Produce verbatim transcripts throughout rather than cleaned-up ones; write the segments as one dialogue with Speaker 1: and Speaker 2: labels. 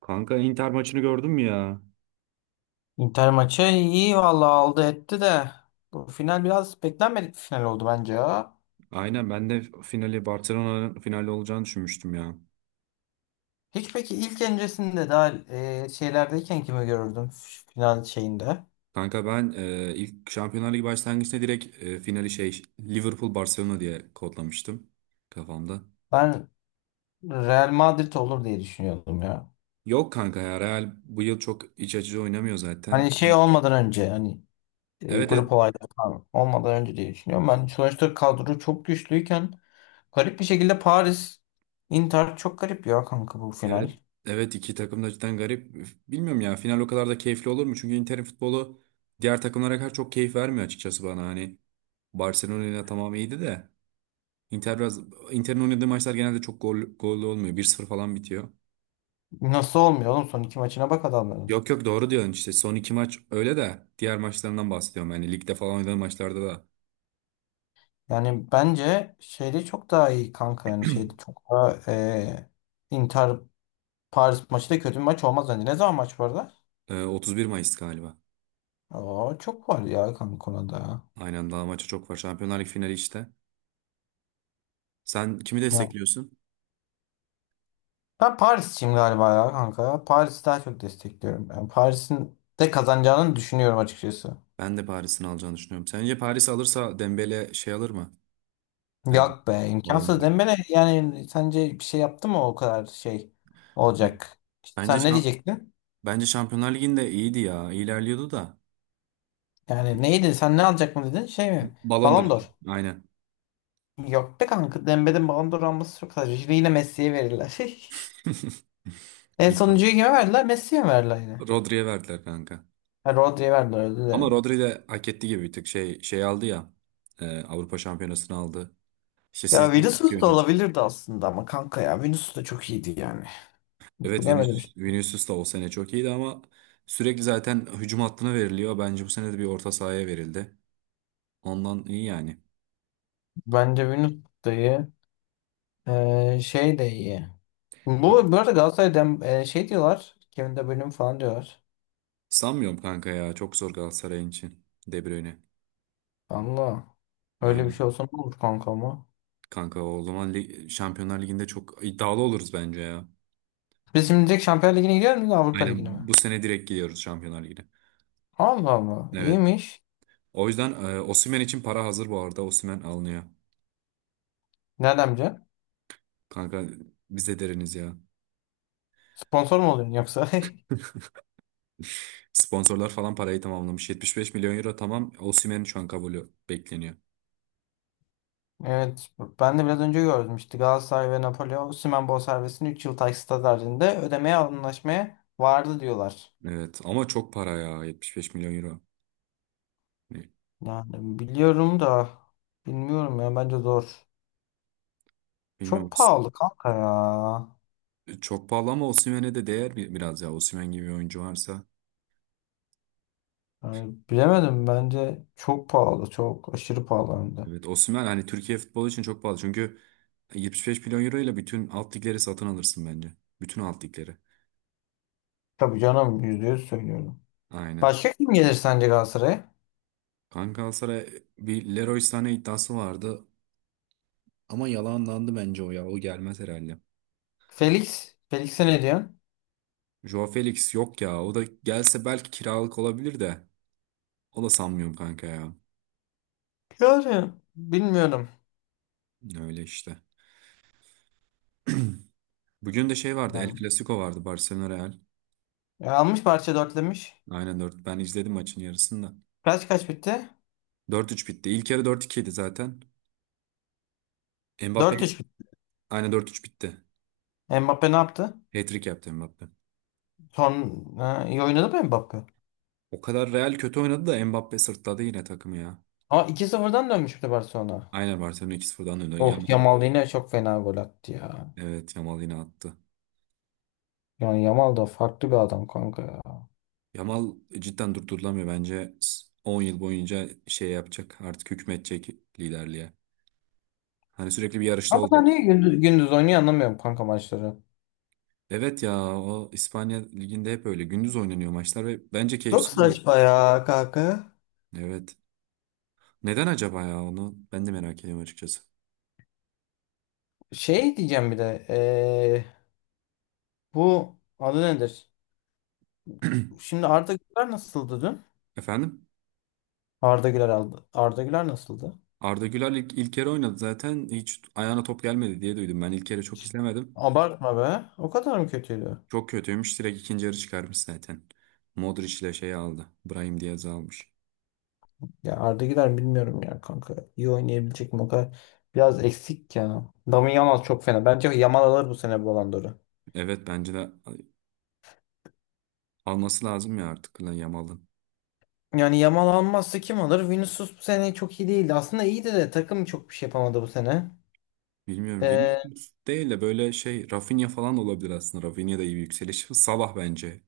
Speaker 1: Kanka Inter maçını gördün mü ya?
Speaker 2: Inter maçı iyi vallahi aldı etti de bu final biraz beklenmedik bir final oldu bence ya.
Speaker 1: Aynen, ben de finali Barcelona'nın finali olacağını düşünmüştüm ya.
Speaker 2: Hiç peki ilk öncesinde daha e, şeylerdeyken kimi görürdüm f- final şeyinde?
Speaker 1: Kanka ben e, ilk Şampiyonlar Ligi başlangıçta direkt e, finali şey Liverpool Barcelona diye kodlamıştım kafamda.
Speaker 2: Ben Real Madrid olur diye düşünüyordum ya.
Speaker 1: Yok kanka ya, Real bu yıl çok iç açıcı oynamıyor zaten.
Speaker 2: Hani şey olmadan önce hani e,
Speaker 1: Evet, evet,
Speaker 2: grup olayları falan olmadan önce diye düşünüyorum. Ben sonuçta kadro çok güçlüyken garip bir şekilde Paris Inter çok garip ya kanka bu final.
Speaker 1: evet, evet, iki takım da cidden garip. Bilmiyorum ya, final o kadar da keyifli olur mu? Çünkü Inter'in futbolu diğer takımlara kadar çok keyif vermiyor açıkçası bana. Hani Barcelona ile tamam iyiydi de. Inter biraz Inter'in oynadığı maçlar genelde çok gol, gollü olmuyor. Bir sıfır falan bitiyor.
Speaker 2: Nasıl olmuyor oğlum son iki maçına bak adamların.
Speaker 1: Yok, yok, doğru diyorsun işte. Son iki maç öyle de diğer maçlarından bahsediyorum. Yani ligde falan oynadığı maçlarda da.
Speaker 2: Yani bence şeyde çok daha iyi kanka yani şeyde çok daha e, Inter Paris maçı da kötü bir maç olmaz bence. Ne zaman maç var da?
Speaker 1: Ee, otuz bir Mayıs galiba.
Speaker 2: Oo, çok var ya kanka konuda ya.
Speaker 1: Aynen, daha maça çok var. Şampiyonlar Ligi finali işte. Sen kimi
Speaker 2: Ya
Speaker 1: destekliyorsun?
Speaker 2: ben Paris'ciyim galiba ya kanka. Paris'i daha çok destekliyorum. Yani Paris'in de kazanacağını düşünüyorum açıkçası.
Speaker 1: Ben de Paris'in alacağını düşünüyorum. Sence Paris alırsa Dembele şey alır mı? Ee,
Speaker 2: Yok be,
Speaker 1: Ballon
Speaker 2: imkansız
Speaker 1: d'Or.
Speaker 2: Dembele, yani sence bir şey yaptı mı o kadar şey olacak? İşte
Speaker 1: Bence
Speaker 2: sen ne
Speaker 1: şa-
Speaker 2: diyecektin?
Speaker 1: bence Şampiyonlar Ligi'nde iyiydi ya. İlerliyordu da.
Speaker 2: Yani neydi, sen ne alacak mı dedin, şey mi?
Speaker 1: Ballon d'Or.
Speaker 2: Ballon d'Or.
Speaker 1: Aynen.
Speaker 2: Yok be kanka. Dembe'nin Ballon d'Or alması çok saçma. Şimdi yine Messi'ye verirler. En
Speaker 1: İnşallah.
Speaker 2: sonuncuyu kime verdiler? Messi'ye mi verdiler yine.
Speaker 1: Rodri'ye verdiler kanka.
Speaker 2: Ha, Rodri'ye verdiler, özür
Speaker 1: Ama
Speaker 2: dilerim.
Speaker 1: Rodri de hak etti gibi, bir tık şey şey aldı ya. e, Avrupa Şampiyonası'nı aldı. İşte
Speaker 2: Ya
Speaker 1: sizde çok
Speaker 2: Vinicius da
Speaker 1: yönü.
Speaker 2: olabilirdi aslında ama kanka ya Vinicius da çok iyiydi yani.
Speaker 1: Evet,
Speaker 2: Bilemedim işte.
Speaker 1: Vinicius, Vinicius da o sene çok iyiydi ama sürekli zaten hücum hattına veriliyor. Bence bu sene de bir orta sahaya verildi. Ondan iyi yani.
Speaker 2: Bence Vinicius da iyi. Ee, şey de iyi. Bu,
Speaker 1: Yap.
Speaker 2: bu arada Galatasaray'dan e, şey diyorlar. Kevin De Bruyne falan diyorlar.
Speaker 1: Sanmıyorum kanka ya. Çok zor Galatasaray'ın için. De Bruyne.
Speaker 2: Allah. Öyle bir
Speaker 1: Aynen.
Speaker 2: şey olsa ne olur kanka ama.
Speaker 1: Kanka o zaman lig- Şampiyonlar Ligi'nde çok iddialı oluruz bence ya.
Speaker 2: Biz şimdi direkt Şampiyonlar Ligi'ne gidiyor muyuz, Avrupa
Speaker 1: Aynen,
Speaker 2: Ligi'ne mi?
Speaker 1: bu sene direkt gidiyoruz Şampiyonlar Ligi'ne.
Speaker 2: Allah Allah.
Speaker 1: Evet.
Speaker 2: İyiymiş.
Speaker 1: O yüzden e, Osimhen için para hazır bu arada. Osimhen alınıyor.
Speaker 2: Nereden bileceksin?
Speaker 1: Kanka biz de deriniz ya.
Speaker 2: Sponsor mu oluyorsun yoksa?
Speaker 1: Sponsorlar falan parayı tamamlamış. yetmiş beş milyon euro tamam. Osimhen şu an kabulü bekleniyor.
Speaker 2: Evet, ben de biraz önce gördüm işte Galatasaray ve Napoli Osimhen bonservisini üç yıl taksitler halinde ödemeye anlaşmaya vardı diyorlar.
Speaker 1: Evet ama çok para ya, yetmiş beş milyon euro. Ne-
Speaker 2: Yani biliyorum da bilmiyorum ya, bence zor. Çok
Speaker 1: Bilmiyorum.
Speaker 2: pahalı kanka ya.
Speaker 1: Çok pahalı ama Osimhen'e de değer bi- biraz ya. Osimhen gibi bir oyuncu varsa.
Speaker 2: Yani bilemedim, bence çok pahalı, çok aşırı pahalı hem de.
Speaker 1: Evet, Osimhen hani Türkiye futbolu için çok pahalı. Çünkü yetmiş beş milyon euro ile bütün alt ligleri satın alırsın bence. Bütün alt ligleri.
Speaker 2: Tabii canım, yüzde yüz söylüyorum.
Speaker 1: Aynen.
Speaker 2: Başka kim gelir sence Galatasaray'a?
Speaker 1: Kanka Galatasaray bir Leroy Sané iddiası vardı. Ama yalanlandı bence o ya. O gelmez herhalde.
Speaker 2: Felix. Felix'e ne diyorsun?
Speaker 1: Joao Felix yok ya. O da gelse belki kiralık olabilir de. O da sanmıyorum kanka ya.
Speaker 2: Yani bilmiyorum.
Speaker 1: Öyle işte. Bugün de şey vardı. El
Speaker 2: Yani,
Speaker 1: Clasico vardı. Barcelona Real.
Speaker 2: e, almış parça dörtlemiş.
Speaker 1: Aynen, dört. Ben izledim maçın yarısını da.
Speaker 2: Kaç kaç bitti?
Speaker 1: Dört üç bitti. İlk yarı dört iki idi zaten. Mbappe,
Speaker 2: Dört üç bitti.
Speaker 1: aynen, dört üç bitti.
Speaker 2: Mbappe ne yaptı?
Speaker 1: Hat-trick yaptı Mbappe.
Speaker 2: Son ha, iyi oynadı mı Mbappe?
Speaker 1: O kadar Real kötü oynadı da Mbappe sırtladı yine takımı ya.
Speaker 2: Ama iki sıfırdan dönmüş, sıfırdan dönmüştü Barcelona.
Speaker 1: Aynen Barcelona iki sıfırdan öyle.
Speaker 2: Of,
Speaker 1: Yamal,
Speaker 2: Yamal yine çok fena gol attı ya.
Speaker 1: evet, Yamal yine attı.
Speaker 2: Yani Yamal da farklı bir adam kanka ya.
Speaker 1: Yamal cidden durdurulamıyor bence. On yıl boyunca şey yapacak. Artık hükmedecek liderliğe. Hani sürekli bir yarışta
Speaker 2: Ama da
Speaker 1: olacak.
Speaker 2: niye gündüz, gündüz oynuyor anlamıyorum kanka maçları.
Speaker 1: Evet ya, o İspanya liginde hep öyle. Gündüz oynanıyor maçlar ve bence
Speaker 2: Çok
Speaker 1: keyifsiz oluyor.
Speaker 2: saçma ya kanka.
Speaker 1: Evet. Neden acaba ya, onu ben de merak ediyorum açıkçası.
Speaker 2: Şey diyeceğim bir de. eee, bu adı nedir? Şimdi Arda Güler nasıldı dün?
Speaker 1: Efendim?
Speaker 2: Arda Güler aldı. Arda Güler nasıldı?
Speaker 1: Arda Güler ilk, ilk kere oynadı zaten. Hiç ayağına top gelmedi diye duydum. Ben ilk kere çok izlemedim.
Speaker 2: Abartma be. O kadar mı kötüydü?
Speaker 1: Çok kötüymüş. Direkt ikinci yarı çıkarmış zaten. Modric ile şey aldı. Brahim Diaz'ı almış.
Speaker 2: Ya Arda Güler bilmiyorum ya kanka. İyi oynayabilecek mi o kadar? Biraz eksik ya. Dami Yamal çok fena. Bence Yamal alır bu sene bu Ballon d'Or'u.
Speaker 1: Evet, bence de alması lazım ya artık lan Yamal'ın.
Speaker 2: Yani Yamal almazsa kim alır? Vinicius bu sene çok iyi değildi. Aslında iyiydi de takım çok bir şey yapamadı bu sene.
Speaker 1: Bilmiyorum.
Speaker 2: Ee,
Speaker 1: Vinicius değil de böyle şey Rafinha falan da olabilir aslında. Rafinha da iyi bir yükseliş. Salah bence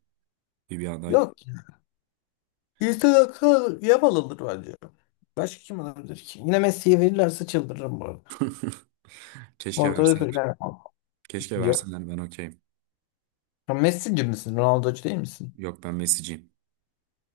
Speaker 1: iyi bir aday.
Speaker 2: yok ya. İnsan aklı Yamal alır bence. Başka kim alabilir ki? Yine Messi'ye verirlerse çıldırırım bu arada.
Speaker 1: Keşke
Speaker 2: Ortada
Speaker 1: verseler.
Speaker 2: verirler.
Speaker 1: Keşke
Speaker 2: Yok.
Speaker 1: verseler, ben okeyim.
Speaker 2: Ya Messi'ci misin? Ronaldo'cu değil misin?
Speaker 1: Yok, ben Messi'ciyim.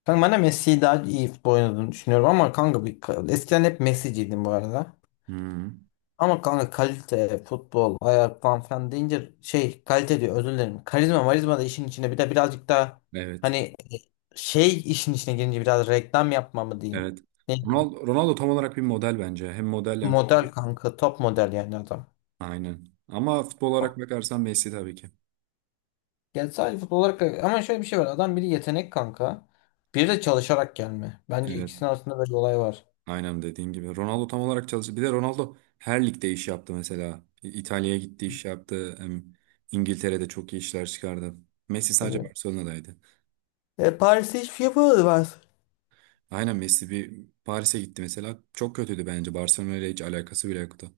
Speaker 2: Kanka ben de Messi'yi daha iyi futbol oynadığını düşünüyorum ama kanka bir, eskiden hep Messi'ciydim bu arada.
Speaker 1: Hı.
Speaker 2: Ama kanka kalite, futbol, ayak falan falan deyince şey kalite diyor, özür dilerim. Karizma marizma da işin içine bir de birazcık daha
Speaker 1: Evet.
Speaker 2: hani e, şey işin içine girince biraz reklam yapma mı diyeyim.
Speaker 1: Evet.
Speaker 2: Ne,
Speaker 1: Ronaldo, Ronaldo tam olarak bir model bence. Hem model hem
Speaker 2: model
Speaker 1: futbol.
Speaker 2: kanka, top model yani adam.
Speaker 1: Aynen. Ama futbol olarak bakarsan Messi tabii ki.
Speaker 2: Yani sadece futbol olarak ama şöyle bir şey var, adam biri yetenek kanka. Biri de çalışarak gelme. Bence
Speaker 1: Evet.
Speaker 2: ikisinin arasında böyle bir olay var.
Speaker 1: Aynen dediğin gibi. Ronaldo tam olarak çalıştı. Bir de Ronaldo her ligde iş yaptı mesela. İtalya'ya gitti, iş yaptı. Hem İngiltere'de çok iyi işler çıkardı. Messi sadece
Speaker 2: Tabii.
Speaker 1: Barcelona'daydı.
Speaker 2: E, Paris'te hiçbir şey yapamadı Paris.
Speaker 1: Aynen, Messi bir Paris'e gitti mesela. Çok kötüydü bence. Barcelona ile hiç alakası bile yoktu.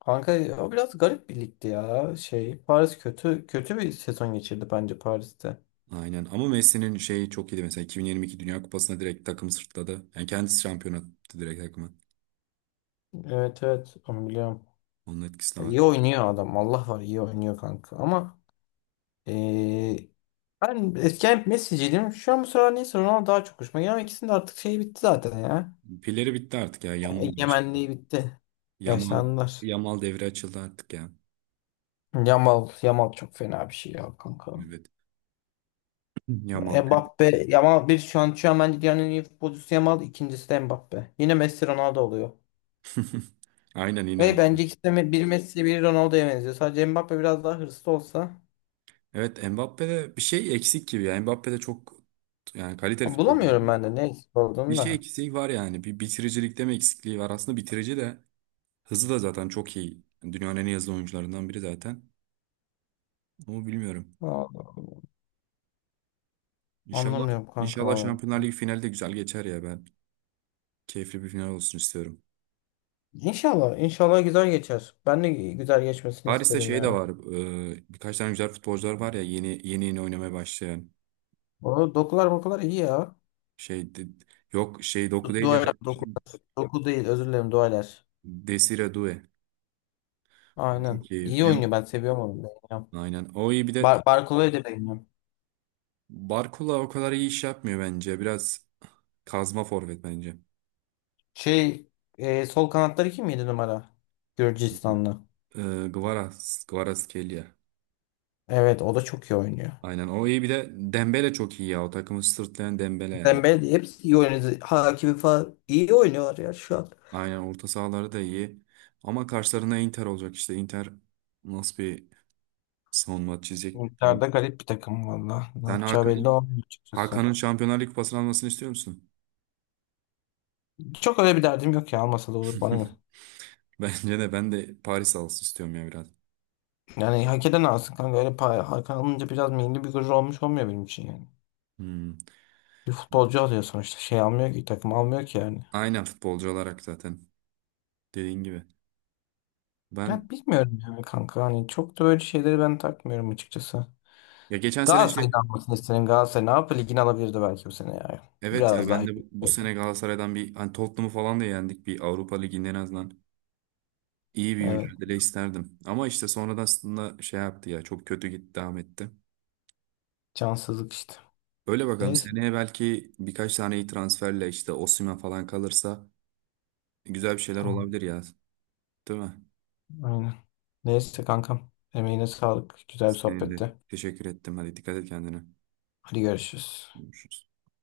Speaker 2: Kanka o biraz garip bir ligdi ya. Şey Paris kötü kötü bir sezon geçirdi bence Paris'te.
Speaker 1: Aynen, ama Messi'nin şeyi çok iyiydi mesela, iki bin yirmi iki Dünya Kupası'nda direkt takımı sırtladı. Yani kendisi şampiyon attı direkt takımı.
Speaker 2: Evet, evet onu biliyorum.
Speaker 1: Onun etkisi de var.
Speaker 2: İyi oynuyor adam. Allah var iyi oynuyor kanka. Ama eee ben eskiden hep Messi'ciydim. Şu an bu sıralar neyse Ronaldo daha çok hoşuma gidiyor. Ama ikisinin de artık şeyi bitti zaten ya.
Speaker 1: Pilleri bitti artık ya. Yamal başladı.
Speaker 2: Egemenliği bitti.
Speaker 1: Yamal
Speaker 2: Yaşlandılar.
Speaker 1: Yamal devre açıldı artık ya.
Speaker 2: Yamal, Yamal çok fena bir şey ya kanka.
Speaker 1: Evet. Yamal.
Speaker 2: Mbappe, Yamal bir şu an şu an bence dünyanın en iyi futbolcusu Yamal, ikincisi de Mbappe. Yine Messi Ronaldo oluyor.
Speaker 1: Aynen yine.
Speaker 2: Ve
Speaker 1: O.
Speaker 2: bence ikisi de bir Messi bir Ronaldo'ya benziyor. Sadece Mbappe biraz daha hırslı olsa.
Speaker 1: Evet, Mbappe'de bir şey eksik gibi ya. Mbappe'de çok, yani, kaliteli
Speaker 2: Ama bulamıyorum
Speaker 1: futbolcu.
Speaker 2: ben de ne eksik
Speaker 1: Bir
Speaker 2: olduğunu
Speaker 1: şey
Speaker 2: da.
Speaker 1: eksiği var yani. Bir bitiricilikte mi eksikliği var? Aslında bitirici de hızı da zaten çok iyi. Dünyanın en iyi hızlı oyuncularından biri zaten. Ama bilmiyorum.
Speaker 2: Vallahi
Speaker 1: İnşallah,
Speaker 2: anlamıyorum kanka
Speaker 1: inşallah,
Speaker 2: vallahi.
Speaker 1: Şampiyonlar Ligi finali de güzel geçer ya ben. Keyifli bir final olsun istiyorum.
Speaker 2: İnşallah, inşallah güzel geçer. Ben de güzel geçmesini
Speaker 1: Paris'te
Speaker 2: isterim
Speaker 1: şey de
Speaker 2: ya.
Speaker 1: var. e, birkaç tane güzel futbolcular var ya, yeni yeni yeni oynamaya başlayan.
Speaker 2: O dokular bokular iyi ya.
Speaker 1: Şey de- yok şey, Doku
Speaker 2: Du-
Speaker 1: değil ya.
Speaker 2: Duayla doku, doku değil, özür dilerim, duaylar.
Speaker 1: Desire Doué. O
Speaker 2: Aynen.
Speaker 1: çok iyi.
Speaker 2: İyi
Speaker 1: Em,
Speaker 2: oynuyor, ben seviyorum onu. Beğeniyorum.
Speaker 1: aynen. O iyi, bir de
Speaker 2: Bar Barkola'yı da beğeniyorum.
Speaker 1: Barcola o kadar iyi iş yapmıyor bence. Biraz kazma forvet bence.
Speaker 2: Şey, e, sol kanatları kim, yedi numara? Gürcistanlı.
Speaker 1: E, Kvaras, Kvaratskhelia.
Speaker 2: Evet, o da çok iyi oynuyor.
Speaker 1: Aynen, o iyi, bir de Dembele çok iyi ya, o takımı sırtlayan Dembele yani.
Speaker 2: Dembele, hepsi iyi oynuyor. Hakimi falan iyi oynuyorlar ya şu an.
Speaker 1: Aynen, orta sahaları da iyi. Ama karşılarına Inter olacak işte, Inter nasıl bir savunma çizecek
Speaker 2: Miktarda
Speaker 1: bilmiyorum.
Speaker 2: garip bir takım valla. Ne
Speaker 1: Sen
Speaker 2: yapacağı belli
Speaker 1: Hakan'ın
Speaker 2: olmuyor açıkçası.
Speaker 1: Hakan'ın Şampiyonlar Ligi kupasını almasını istiyor musun?
Speaker 2: Çok öyle bir derdim yok ya, almasa da olur, bana ne.
Speaker 1: Bence de, ben de Paris alsın istiyorum ya biraz.
Speaker 2: Yani hak eden alsın kanka, öyle pay, hak alınca biraz milli bir gurur olmuş olmuyor benim için yani.
Speaker 1: Hmm.
Speaker 2: Bir futbolcu alıyor sonuçta, şey almıyor ki, takım almıyor ki yani.
Speaker 1: Aynen, futbolcu olarak zaten dediğin gibi. Ben
Speaker 2: Ya bilmiyorum yani kanka, hani çok da böyle şeyleri ben takmıyorum açıkçası.
Speaker 1: ya, geçen sene
Speaker 2: Galatasaray'ın
Speaker 1: şey,
Speaker 2: almasını isterim, Galatasaray ne yapıyor, ligini alabilirdi belki bu sene ya.
Speaker 1: evet ya,
Speaker 2: Biraz daha
Speaker 1: ben
Speaker 2: iyi
Speaker 1: de bu, bu
Speaker 2: olsaydı.
Speaker 1: sene Galatasaray'dan bir hani Tottenham'ı falan da yendik, bir Avrupa Ligi'nde en azından. İyi bir
Speaker 2: Evet,
Speaker 1: mücadele isterdim. Ama işte sonradan aslında şey yaptı ya, çok kötü gitti, devam etti.
Speaker 2: cansızlık işte.
Speaker 1: Öyle, bakalım
Speaker 2: Neyse,
Speaker 1: seneye belki birkaç tane iyi transferle işte Osimhen falan kalırsa güzel bir şeyler
Speaker 2: tamam,
Speaker 1: olabilir ya. Değil mi?
Speaker 2: aynen. Neyse kankam, emeğine sağlık, güzel bir
Speaker 1: Senin.
Speaker 2: sohbetti.
Speaker 1: Teşekkür ettim. Hadi dikkat et kendine.
Speaker 2: Hadi görüşürüz.
Speaker 1: Görüşürüz.